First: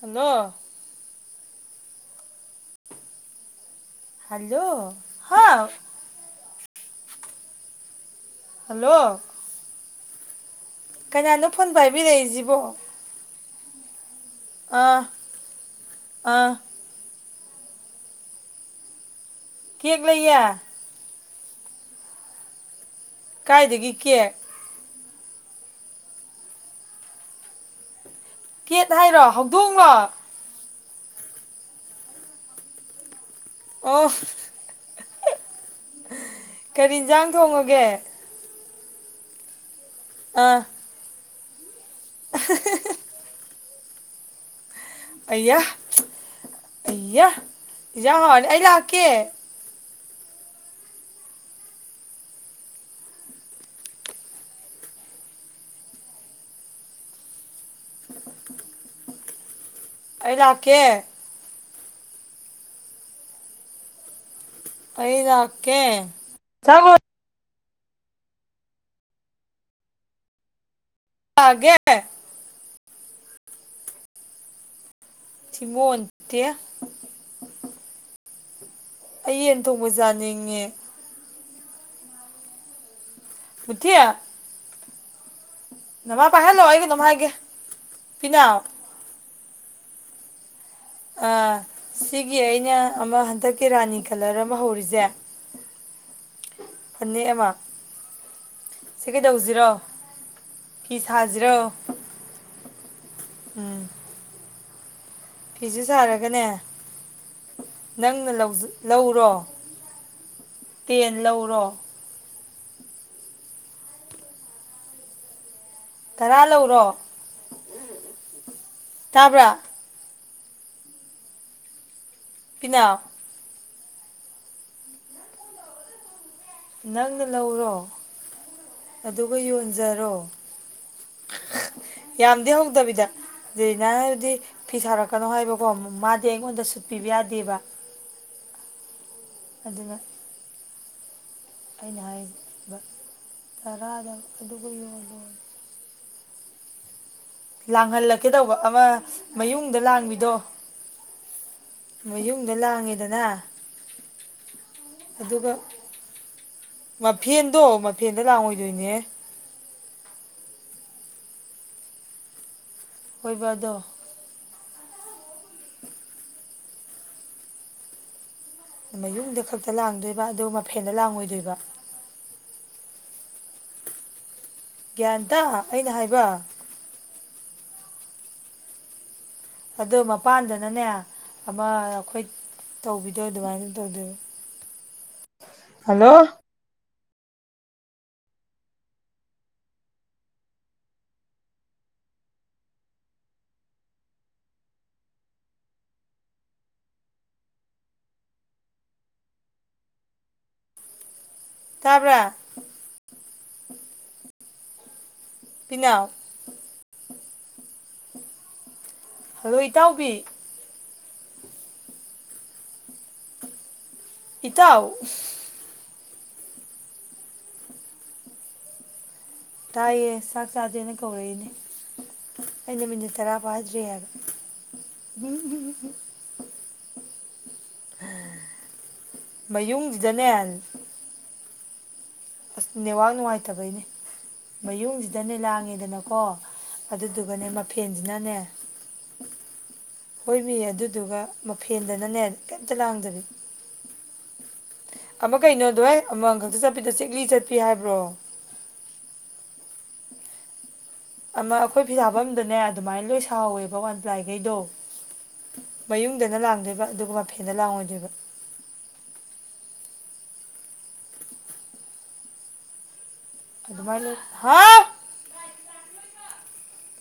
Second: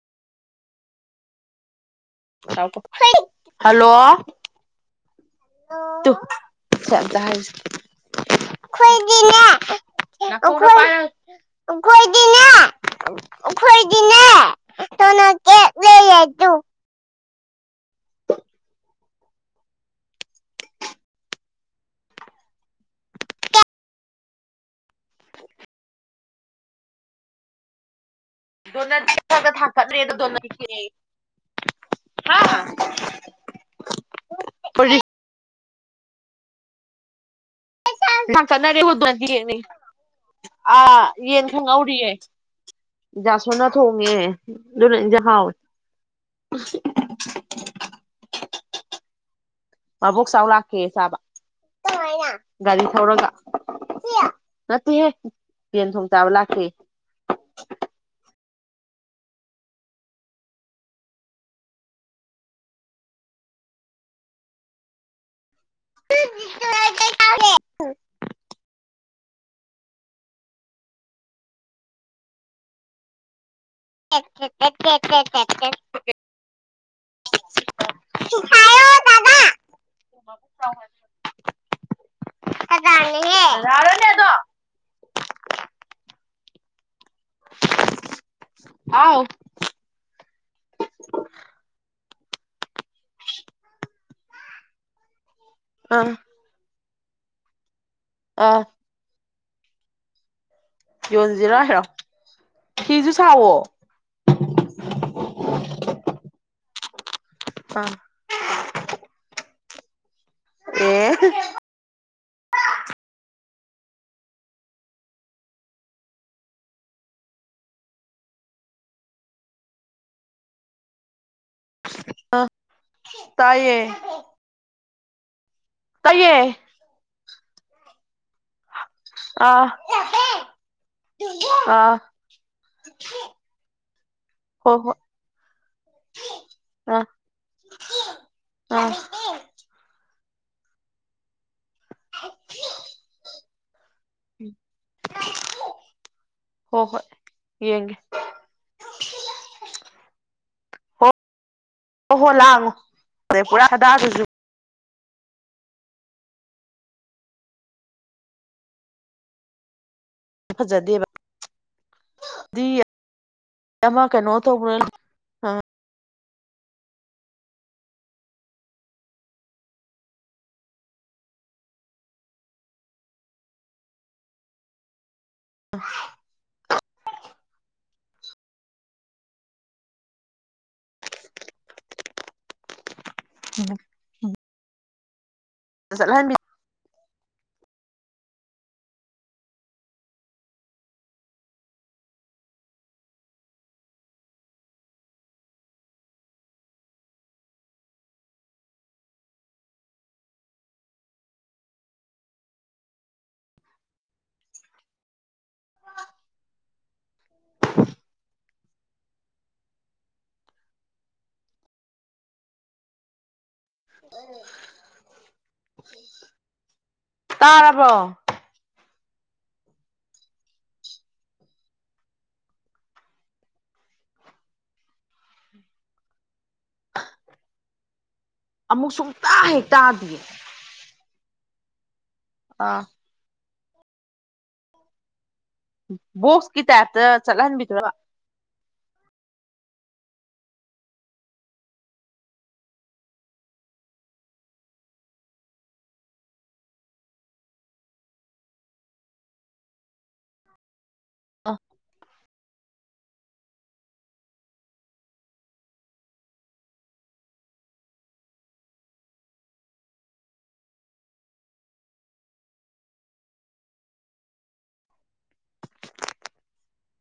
Hello hello hello hello ꯍꯥꯎ [unintelligible] ꯆꯠ hello ꯑꯩꯈꯣꯏꯒꯤꯅꯦ ꯀꯅꯥꯅꯣ ꯐꯣꯟ ꯄ ꯍꯥꯏꯕꯤꯔꯛꯏꯁꯤꯕꯣ ꯈꯣꯏꯒꯤ ꯑꯥ ꯑꯥ ꯑꯗꯨ ꯀꯦꯛ ꯂꯩꯦ ꯀꯥꯏꯗꯒꯤ ꯀꯦꯛ [unintelligible] ꯀꯦꯛ ꯍꯥꯏꯔꯣ ꯗꯣꯅꯔꯒ ꯍꯧꯗꯣꯡꯂꯣ ꯊꯥꯡꯀꯠ꯭ꯔꯦꯗ ꯗꯣꯅꯔꯁꯦ ꯑꯣ ꯀꯔꯤ ꯌꯦꯟꯁꯥꯡ ꯊꯣꯡꯉꯒꯦ ꯆꯉꯒꯦ ꯍꯗꯦꯅꯤ ꯑꯥ ꯑ ꯌꯦꯟ ꯌꯥ ꯁꯣꯟꯅ ꯊꯣꯡꯉꯦ ꯑꯗꯨꯅ ꯏꯟꯖꯥꯡ ꯍꯥꯎꯋꯦ ꯑꯌꯥ ꯑ ꯌꯥꯥꯟ ꯑ ꯂ ꯀꯦ ꯃꯕꯣꯛ ꯆꯥꯎ ꯂꯥꯛꯀꯦ ꯆꯥꯕ ꯒꯥꯔꯤ ꯊꯧꯔꯒ ꯅꯠꯇꯦꯍꯦ ꯌꯦꯦꯟ ꯊꯣꯡ ꯆꯥꯕ ꯂꯥꯛꯇ꯭ꯦ [unintelligible] ꯑꯩ ꯂꯥꯛ ꯀꯦ ꯑꯩꯗꯀꯦ ꯁꯔ ꯊꯒꯦ [unintelligible] ꯁꯤꯃꯣꯠꯇꯦ [unintelligible] ꯑꯩ ꯌꯦꯟ ꯊꯣꯡꯕꯖꯥ ꯅꯤꯡꯉꯦ ꯀ ꯃꯊꯌꯥ ꯅꯃꯥ ꯄꯥ ꯍꯦ ꯂ ꯑꯩꯒ ꯅꯃꯥꯏꯒꯦ ꯄꯤꯅꯦ ꯑ ꯍꯥꯎ ꯑꯥ ꯁꯤꯒꯤ ꯑꯩꯅ ꯑꯃ ꯍꯟꯗꯛꯀꯤ ꯔꯥꯅꯤ ꯀꯂꯔ ꯑꯃ ꯍꯧꯔꯤꯁꯦ ꯑꯥ ꯐꯅꯦꯛ ꯑꯃ ꯑꯥ ꯁꯤ ꯀꯩꯗꯧꯁꯤꯔꯣ ꯌꯣꯟꯁꯤꯔꯣ ꯐꯤꯤꯁꯖꯤꯔꯣ ꯍꯥꯏꯔꯣ ꯐꯤꯁꯨ ꯁꯥꯋꯣ ꯎꯝ ꯐꯤꯁꯨ ꯁꯥꯔꯒꯅꯦ ꯑ ꯅꯪꯅ ꯂꯧ ꯂꯧꯔꯣ ꯇꯦꯟ ꯑꯦ ꯂꯧꯔꯣ ꯇꯔꯥ ꯂꯧꯔꯣ ꯇꯥꯕ꯭ꯔꯥ ꯑ ꯄꯤꯅꯥꯎ ꯇꯥꯏꯌꯦ ꯇꯩꯌꯦ ꯅꯪꯅ ꯂꯧꯔꯣ ꯑꯗꯨꯒ ꯌꯣꯟꯖꯔꯣ ꯑꯥ ꯌꯥꯗ ꯍꯧꯒꯗꯕꯤꯗ ꯑꯗꯨꯩ ꯅꯪꯗꯤ ꯍꯣ ꯐꯤ ꯍꯣꯏ ꯁꯥꯔꯛꯀꯅꯣ ꯍꯥꯏꯕꯀꯣ ꯃꯥꯗꯤ ꯑꯩꯉꯣꯟꯗ ꯑ ꯁꯨꯠꯄꯤꯕ ꯌꯥꯗꯦꯕ ꯑ ꯑꯗꯨꯒꯅ ꯑꯩꯅ ꯍꯥꯏꯔꯤꯕ ꯇꯔꯥꯗ ꯑꯗꯨꯒ ꯌꯣꯒ ꯍꯣ ꯍꯣꯏ ꯌꯦꯡꯒꯦ ꯂꯥꯡꯍꯜꯂꯛꯀꯦ ꯇꯧꯕ ꯑꯃ ꯃꯌꯨꯡꯗ ꯂꯥꯡꯕꯤꯗꯣ ꯍꯣꯏ ꯍꯣ ꯃꯌꯨꯡꯗ ꯂꯥꯡꯉꯣ ꯂꯥꯡꯉꯦꯗꯅ ꯄꯨꯔꯥ ꯍꯗꯥꯗꯨꯁꯨ ꯑꯗꯨꯒ ꯃꯐꯦꯟꯗꯣ ꯃꯐꯦꯟꯗ ꯂꯥꯡꯑꯣꯏꯗꯣꯏꯅꯦ ꯐꯖꯗꯦꯕ ꯍꯣꯏꯕ ꯑꯗꯣ ꯑꯃ ꯀꯩꯅꯣ ꯇꯧꯕꯥꯅꯥ ꯍꯥꯥ ꯃꯌꯨꯡꯗ ꯈꯛꯇ ꯂꯥꯡꯗꯣꯏꯕ ꯑꯗꯨꯒ ꯃꯐꯦꯟꯗ ꯂꯥꯡꯉꯣꯏꯗꯣꯏꯕ ꯒ꯭ꯌꯥꯟꯇꯥ ꯑꯩꯅ ꯍꯥꯏꯕꯥ ꯑꯗ‌ꯣ ꯃꯄꯥꯟꯗꯅꯅꯦ ꯑꯃ ꯑꯩꯈꯣꯏ ꯇꯧꯕꯤ ꯑꯗꯨ ꯑꯗꯨꯃꯥꯏ ꯇꯧꯗ‌ꯣꯏꯔꯣ ꯍꯜꯂꯣ ꯆꯠꯍꯟꯕꯤ ꯇꯥꯕꯔꯥ ꯄꯤꯅꯥꯎ ꯍꯜꯂꯣ ꯏꯇꯥꯎꯕꯤ ꯏꯇꯥꯎ ꯇꯥꯔꯥꯕ꯭ꯔꯣ ꯇꯥꯏꯌꯦ ꯆꯥꯛ ꯆꯥꯗꯦꯅ ꯀꯧꯔꯛꯏꯅꯦ ꯑꯩꯅ ꯃꯅꯤ ꯇꯔꯥ ꯐꯥꯗꯔꯤ ꯍꯥꯏꯕ ꯑꯃꯨꯛ ꯁꯨꯡ ꯇꯥ ꯍꯦꯛ ꯇꯥꯗꯦ ꯃꯌꯨꯡꯁꯤꯗꯅꯦ ꯑꯁ ꯅꯦꯋꯥꯛ ꯅꯨꯡꯉꯥꯏꯇꯕꯩꯅꯦ ꯁꯤꯗꯅꯦ ꯂꯥꯡꯉꯤꯗꯅꯀꯣ ꯕꯣꯛꯁꯀꯤ ꯇꯥꯏꯞꯇ ꯑꯗꯨꯗꯨꯒꯅꯦ ꯆꯠꯍꯟꯕꯤꯗꯨꯔꯕ ꯃꯐꯦꯟꯁꯤꯅꯅꯦ ꯍꯣꯏꯃꯤ ꯑꯗꯨꯗꯨꯒ ꯃꯐꯦꯟꯗꯅꯅꯦ ꯀꯩꯝꯇ ꯂꯥꯡꯗꯕꯤ ꯑꯃ ꯀꯩꯅꯣꯗꯣꯏ ꯑꯃꯈꯛꯇ ꯆꯠꯄꯤꯗ ꯆꯤꯛꯂꯤ ꯆꯠꯄꯤ ꯍꯥꯏꯕ꯭ꯔꯣ [inaudible] ꯑ ꯑꯃꯥ ꯑꯩꯈꯣꯏ ꯐꯤꯁꯥꯐꯝꯗꯅꯦ ꯑꯗꯨꯃꯥꯏꯅ ꯂꯣꯏ ꯁꯥꯎꯋꯦꯕ ꯋꯥꯟ ꯄ꯭ꯂꯥꯏ ꯈꯩꯗꯣ ꯃꯌꯨꯡꯗꯅ ꯂꯥꯡꯗꯣꯏꯕ ꯑꯗꯨꯒ ꯃꯐꯦꯟꯗ ꯂꯥꯡꯉꯣꯏꯗꯣꯏꯕ ꯑꯗꯨꯃꯥꯏ ꯂꯩ ꯍꯥꯥꯎ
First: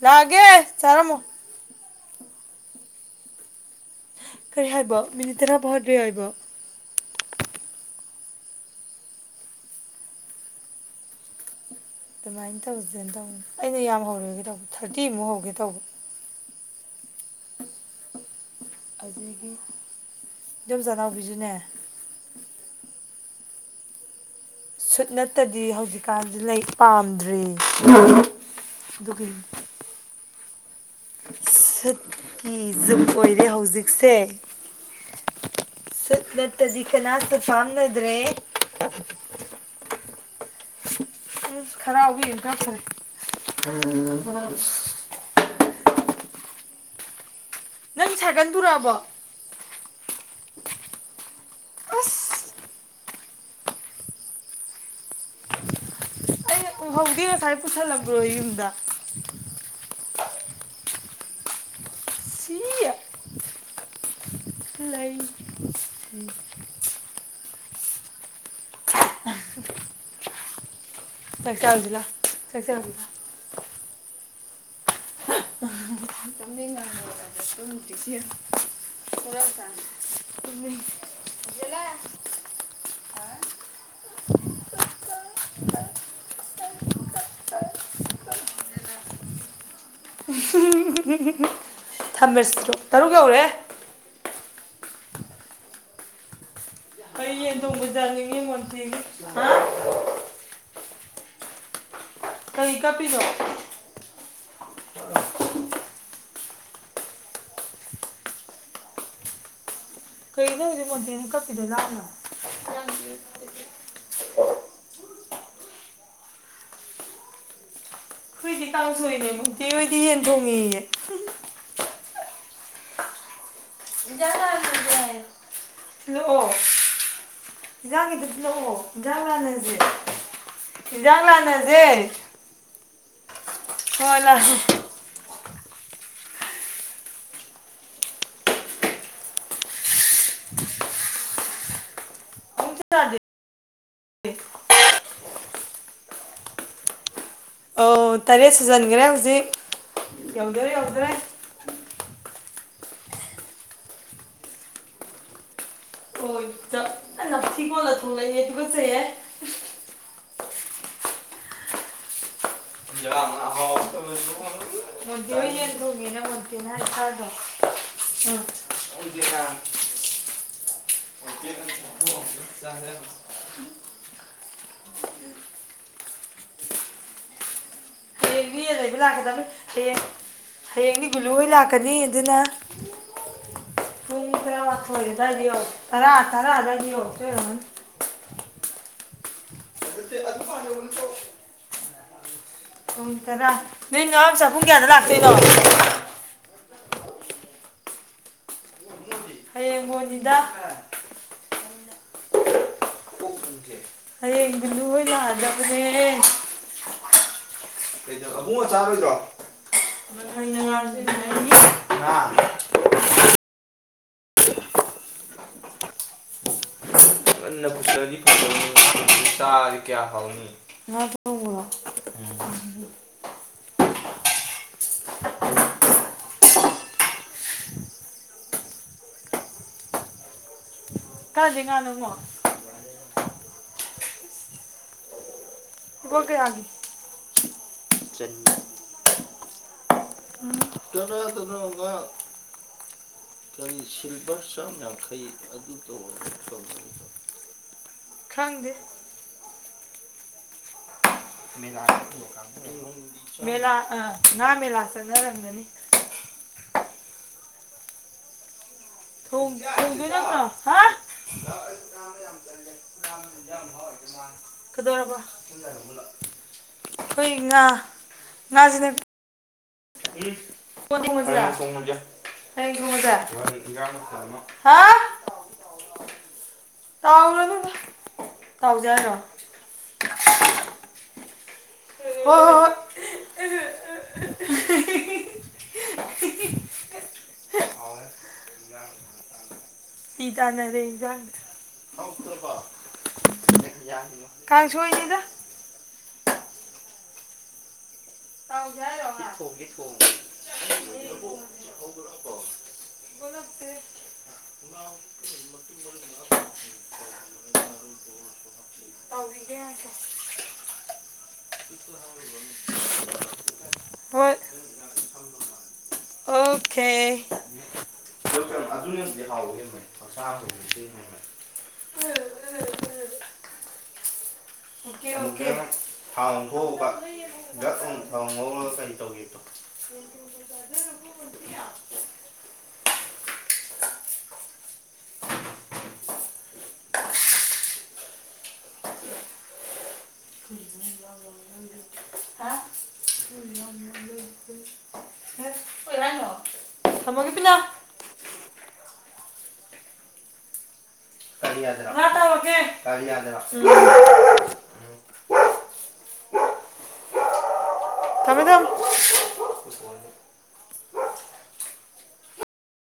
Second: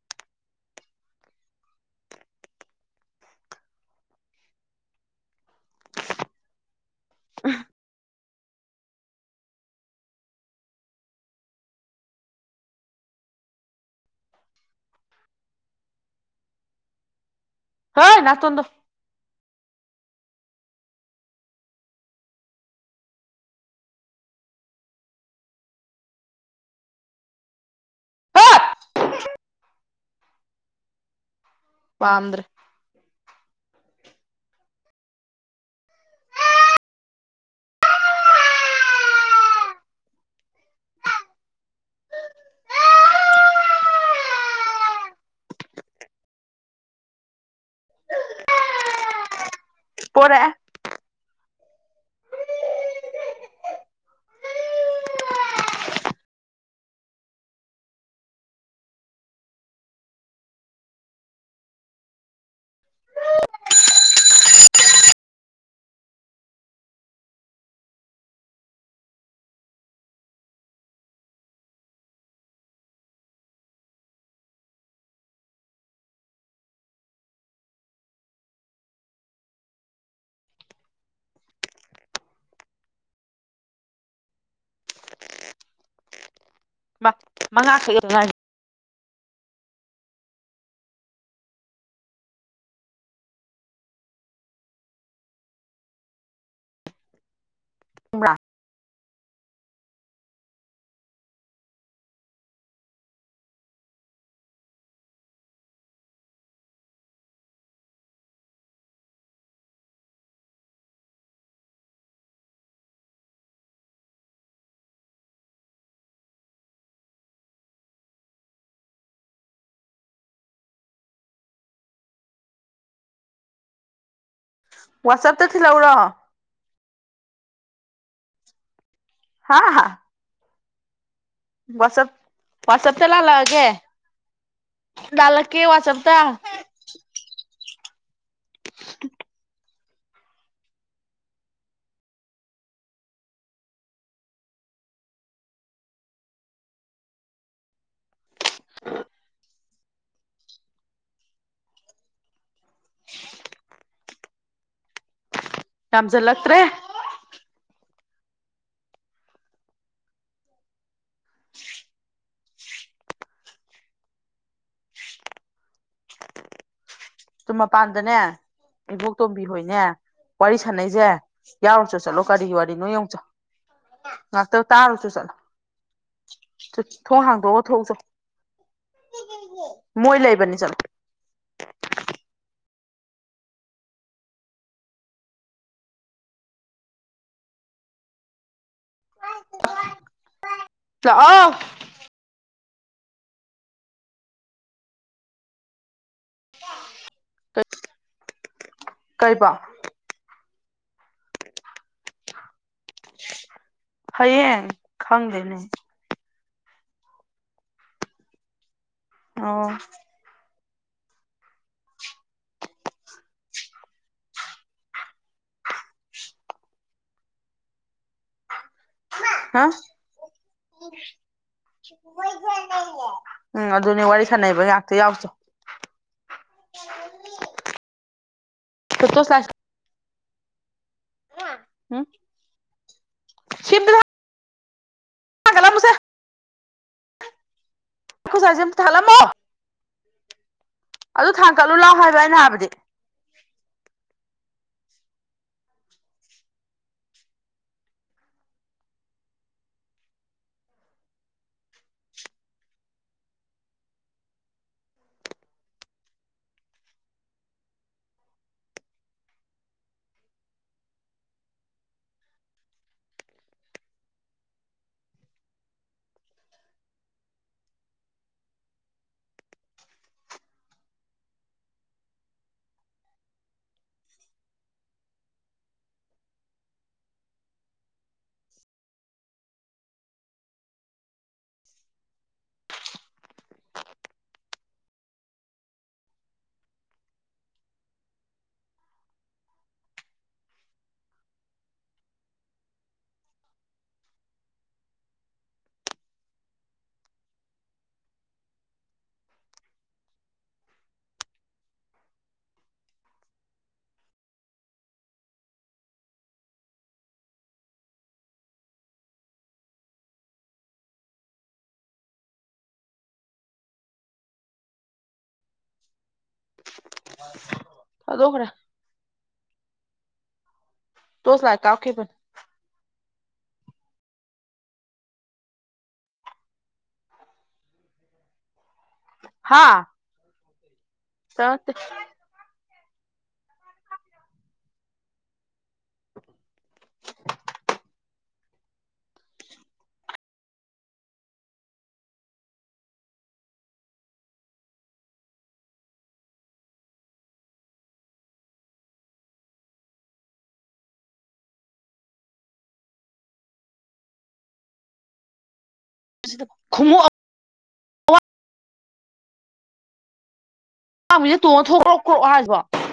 ꯂꯥꯛꯒꯦ ꯆꯥꯔꯝꯃ‌ꯣ ꯀꯔꯤ ꯍꯥꯏꯕ ꯃꯤꯅꯤꯠ ꯇꯔꯥ ꯐꯥꯗ꯭ꯔꯦ ꯍꯥꯏꯕ ꯑꯗꯨꯃꯥꯏꯅ ꯇꯧꯁꯤꯔ ꯇꯧꯅꯤ ꯑꯩꯅ ꯌꯥꯝ ꯍꯧꯔꯣꯏꯒꯦ ꯇꯧꯕ ꯊꯥꯔꯇꯤꯃꯨꯛ ꯍꯧꯒꯦ ꯇꯧꯕ ꯍꯣꯏ ꯅꯥꯇꯣꯟꯗ‌ꯣ ꯑꯗꯨꯗꯒꯤ ꯏꯗꯣꯝꯆꯥ ꯅꯥꯎꯕꯤꯁꯨꯅꯦ ꯁꯨꯠ ꯅꯠꯇꯗꯤ ꯍꯧꯖꯤꯛꯀꯥꯟꯗꯤ ꯂꯩ ꯄꯥꯝꯗ꯭ꯔꯦ ꯍꯠ ꯗꯨꯒꯤ ꯄꯥꯝꯗ꯭ꯔꯦ ꯁꯛꯀꯤ ꯖꯨꯛ ꯑꯣꯏꯔꯦ ꯍꯧꯖꯤꯛꯁꯦ ꯁꯨꯠ ꯅꯠꯇꯗꯤ ꯀꯅꯥꯁꯨ ꯐꯥꯅꯗ꯭ꯔꯦ [unintelligible] ꯅꯪ ꯁꯥꯒꯟ ꯄꯨꯔꯛꯑꯕꯣ ꯄꯣꯔꯛꯑꯦ ꯑꯁ ꯎꯕꯧꯗꯦ ꯉꯁꯥꯏ ꯄꯨꯁꯟ ꯂꯝꯕꯔꯣ ꯌꯨꯝꯗ ꯁꯤ ꯁꯤ ꯂꯩꯏ [unintelligible] ꯆꯥꯛꯆꯥꯎꯖꯤ ꯂꯥꯎ ꯆꯥꯛꯆꯥꯎꯖꯤ ꯂꯥꯎ ꯅꯨꯡꯁꯤ [unintelligible] [unintelligible] ꯃꯥ ꯃꯉꯥ ꯈꯛ ꯌꯧꯗ ꯉꯥꯢꯔꯤ ꯊꯝꯃꯁꯤꯗꯣ ꯇꯔꯨꯛ ꯌꯧꯔꯦ ꯆꯨꯝꯃꯤꯖꯅꯤꯡꯉ ꯃ ꯊ ꯀꯩ ꯀꯞꯄꯤꯅ‌ꯣ [unintelligible] ꯈꯣꯏꯗꯤ ꯀꯥꯡꯥꯎꯁꯣꯏꯅꯦ ꯃꯨꯇꯤ ꯑꯣꯏꯗꯤ ꯌꯦꯟ ꯊꯣꯡꯉꯤꯌꯦ ꯋꯥꯆꯞꯇ ꯊꯤꯜꯂꯛꯎꯔꯣ [unintelligible] ꯏꯟꯖꯥꯡꯒꯤꯗꯗꯤ ꯂꯥꯛꯑꯣ ꯏꯟꯖꯥꯡ ꯍꯥ ꯂꯥꯟꯅꯁꯦ ꯏꯥꯡ ꯂꯥꯟꯅꯁꯦ ꯍꯣꯏ ꯂꯥꯛꯑꯣ [unintelligible] ꯀꯦ ꯋꯥ ꯋꯥꯆꯥꯞꯇ ꯑꯃꯨꯛ ꯆꯥꯗꯦ ꯑꯧ ꯇꯔꯦꯠ ꯁꯨꯖꯟꯒꯔꯦ ꯍꯧꯖꯤꯛ ꯌꯧꯗꯣꯔꯦ ꯌꯧꯗꯣꯔꯦ [unintelligible] ꯌꯥꯝꯖꯜꯂꯛꯇ꯭ꯔꯦ [unintelligible] [unintelligible] ꯁꯨꯝ ꯃꯄꯥꯟꯗꯅꯦ ꯎꯝ ꯏꯕꯣꯛꯇꯣꯝꯕꯤ ꯍꯣꯏꯅꯦ ꯋꯥꯔꯤ ꯁꯥꯟꯅꯩꯁꯦ ꯌꯥꯎꯔꯨꯁꯨ ꯆꯠꯂꯣ ꯀꯔꯤ ꯋꯥꯔꯤꯅꯣ ꯌꯦꯡꯉꯨꯆꯣ ꯉꯥꯛꯇ ꯇꯥꯔꯨꯆꯣ ꯆꯠꯂꯣ ꯊꯣꯡ ꯍꯥꯡꯗꯣꯛꯑ ꯊꯣꯛꯎꯆꯣ ꯍꯌꯦꯡꯗꯤ ꯌꯦꯟ ꯂꯩꯕ ꯂꯥꯛꯀꯗꯕꯅꯤ ꯍꯌꯦꯡ ꯃꯣꯏ ꯂꯩꯕꯅꯤ ꯆꯠꯂꯣ ꯍꯌꯦꯡꯗꯤ ꯒꯨꯂꯨ ꯍꯣꯏ ꯂꯥꯛꯀꯅꯤ ꯑꯗꯨꯅ ꯄꯨꯡ ꯇꯔꯥꯃꯊꯣꯏ ꯑꯗꯥꯏ ꯌꯧꯔꯛ ꯇꯔꯥ ꯇꯔꯥ ꯑꯗꯥꯏꯗꯥ ꯌꯧꯔꯛꯇꯣꯏ ꯑꯣꯏꯔꯝꯒꯅꯤ ꯂꯛꯑꯣ ꯄꯨꯡ ꯇꯔꯥ ꯅꯣꯏ ꯅꯃꯥ ꯆꯥ ꯄꯨꯡ ꯀꯌꯥꯗ ꯂꯥꯛꯇꯣꯏꯅꯣ [unintelligible] ꯍꯌꯦꯡ ꯍꯣꯅꯤꯗ ꯑꯌꯦꯒꯤ ꯍꯌꯦꯡ ꯅꯤꯂꯨ ꯍꯣꯏ ꯈꯪꯗꯦꯅꯦ ꯂꯛꯑꯥꯗꯕꯅꯦ ꯑꯕꯨꯡꯉꫭ ꯆꯥꯔꯣꯏꯗ꯭ꯔꯣ ꯑꯣ [unintelligible] [unintelligible] [unintelligible] ꯎꯝ ꯑꯗꯨꯅꯤ ꯋꯥꯔꯤ ꯁꯥꯟꯅꯩꯕ ꯉꯥꯛꯇ ꯌꯥꯎꯆꯣ ꯐꯣꯇꯣ [unintelligible] ꯀꯥꯥꯁꯦ ꯉꯥꯅꯣꯃꯨꯛ [unintelligible] [unintelligible] ꯂꯨꯄꯥ ꯀꯌꯥꯒꯤ ꯑꯩꯈꯣꯏ ꯁꯥꯏꯖꯦ ꯑꯃꯇ ꯊꯜꯂꯝꯃꯣ ꯀꯅꯥꯗꯅꯣ ꯉ ꯂꯥꯎ ꯍꯥꯏꯕ ꯑꯩꯅ ꯍꯥꯏꯕꯗꯤ ꯀꯔꯤ ꯁꯤ ꯂꯨꯄꯥ ꯆꯥꯝ ꯌꯥꯡꯈꯩ ꯑꯗꯨ [unintelligible] ꯈꯪꯗꯦ [unintelligible] [inaudible] ꯊꯣꯡ ꯊꯣꯡꯗꯣꯏ ꯅꯠꯇꯔꯣ ꯍꯥ ꯀꯗꯧꯔꯕ ꯑꯩꯈꯣꯏ ꯉꯥ ꯉꯥꯁꯤꯅꯦ [unintelligible] [unintelligible] ꯍꯥ ꯇꯥꯎꯔꯣ ꯏꯕꯦꯝꯃꯥ ꯇꯥꯎꯖꯥꯔꯣ ꯍꯣ ꯍꯣ ꯍꯣꯏ ꯍꯣꯏ꯫ ꯄꯤ ꯇꯥꯅꯔꯦ ꯏꯟꯖꯡ ꯀꯪꯁꯣꯏꯅꯤꯗ [unintelligible] [unintelligible] [unintelligible] [unintelligible] ꯍꯣꯏ ꯑꯣꯀꯦ ꯊꯥꯗꯣꯛꯈ꯭ꯔꯦ [unintelligible] ꯇꯣꯁ ꯂꯥꯏꯠ ꯀꯥꯞꯈꯤꯕꯅꯤ [inaudible] [unintelligible] ꯍꯥ [inaudible] ꯆꯠꯇꯦ [unintelligible] [unintelligible] [inaudible] [unintelligible] [inaudible] ꯈꯣꯡꯎꯞ ꯊꯝꯃꯦ ꯊꯝ ꯄꯥꯝꯃꯤꯁꯦ ꯇꯣꯡꯉ ꯊꯣꯛ꯭ꯔꯑꯣ ꯀ꯭ꯔꯛꯑꯣ ꯍꯥꯏꯕ꯭ꯔꯣ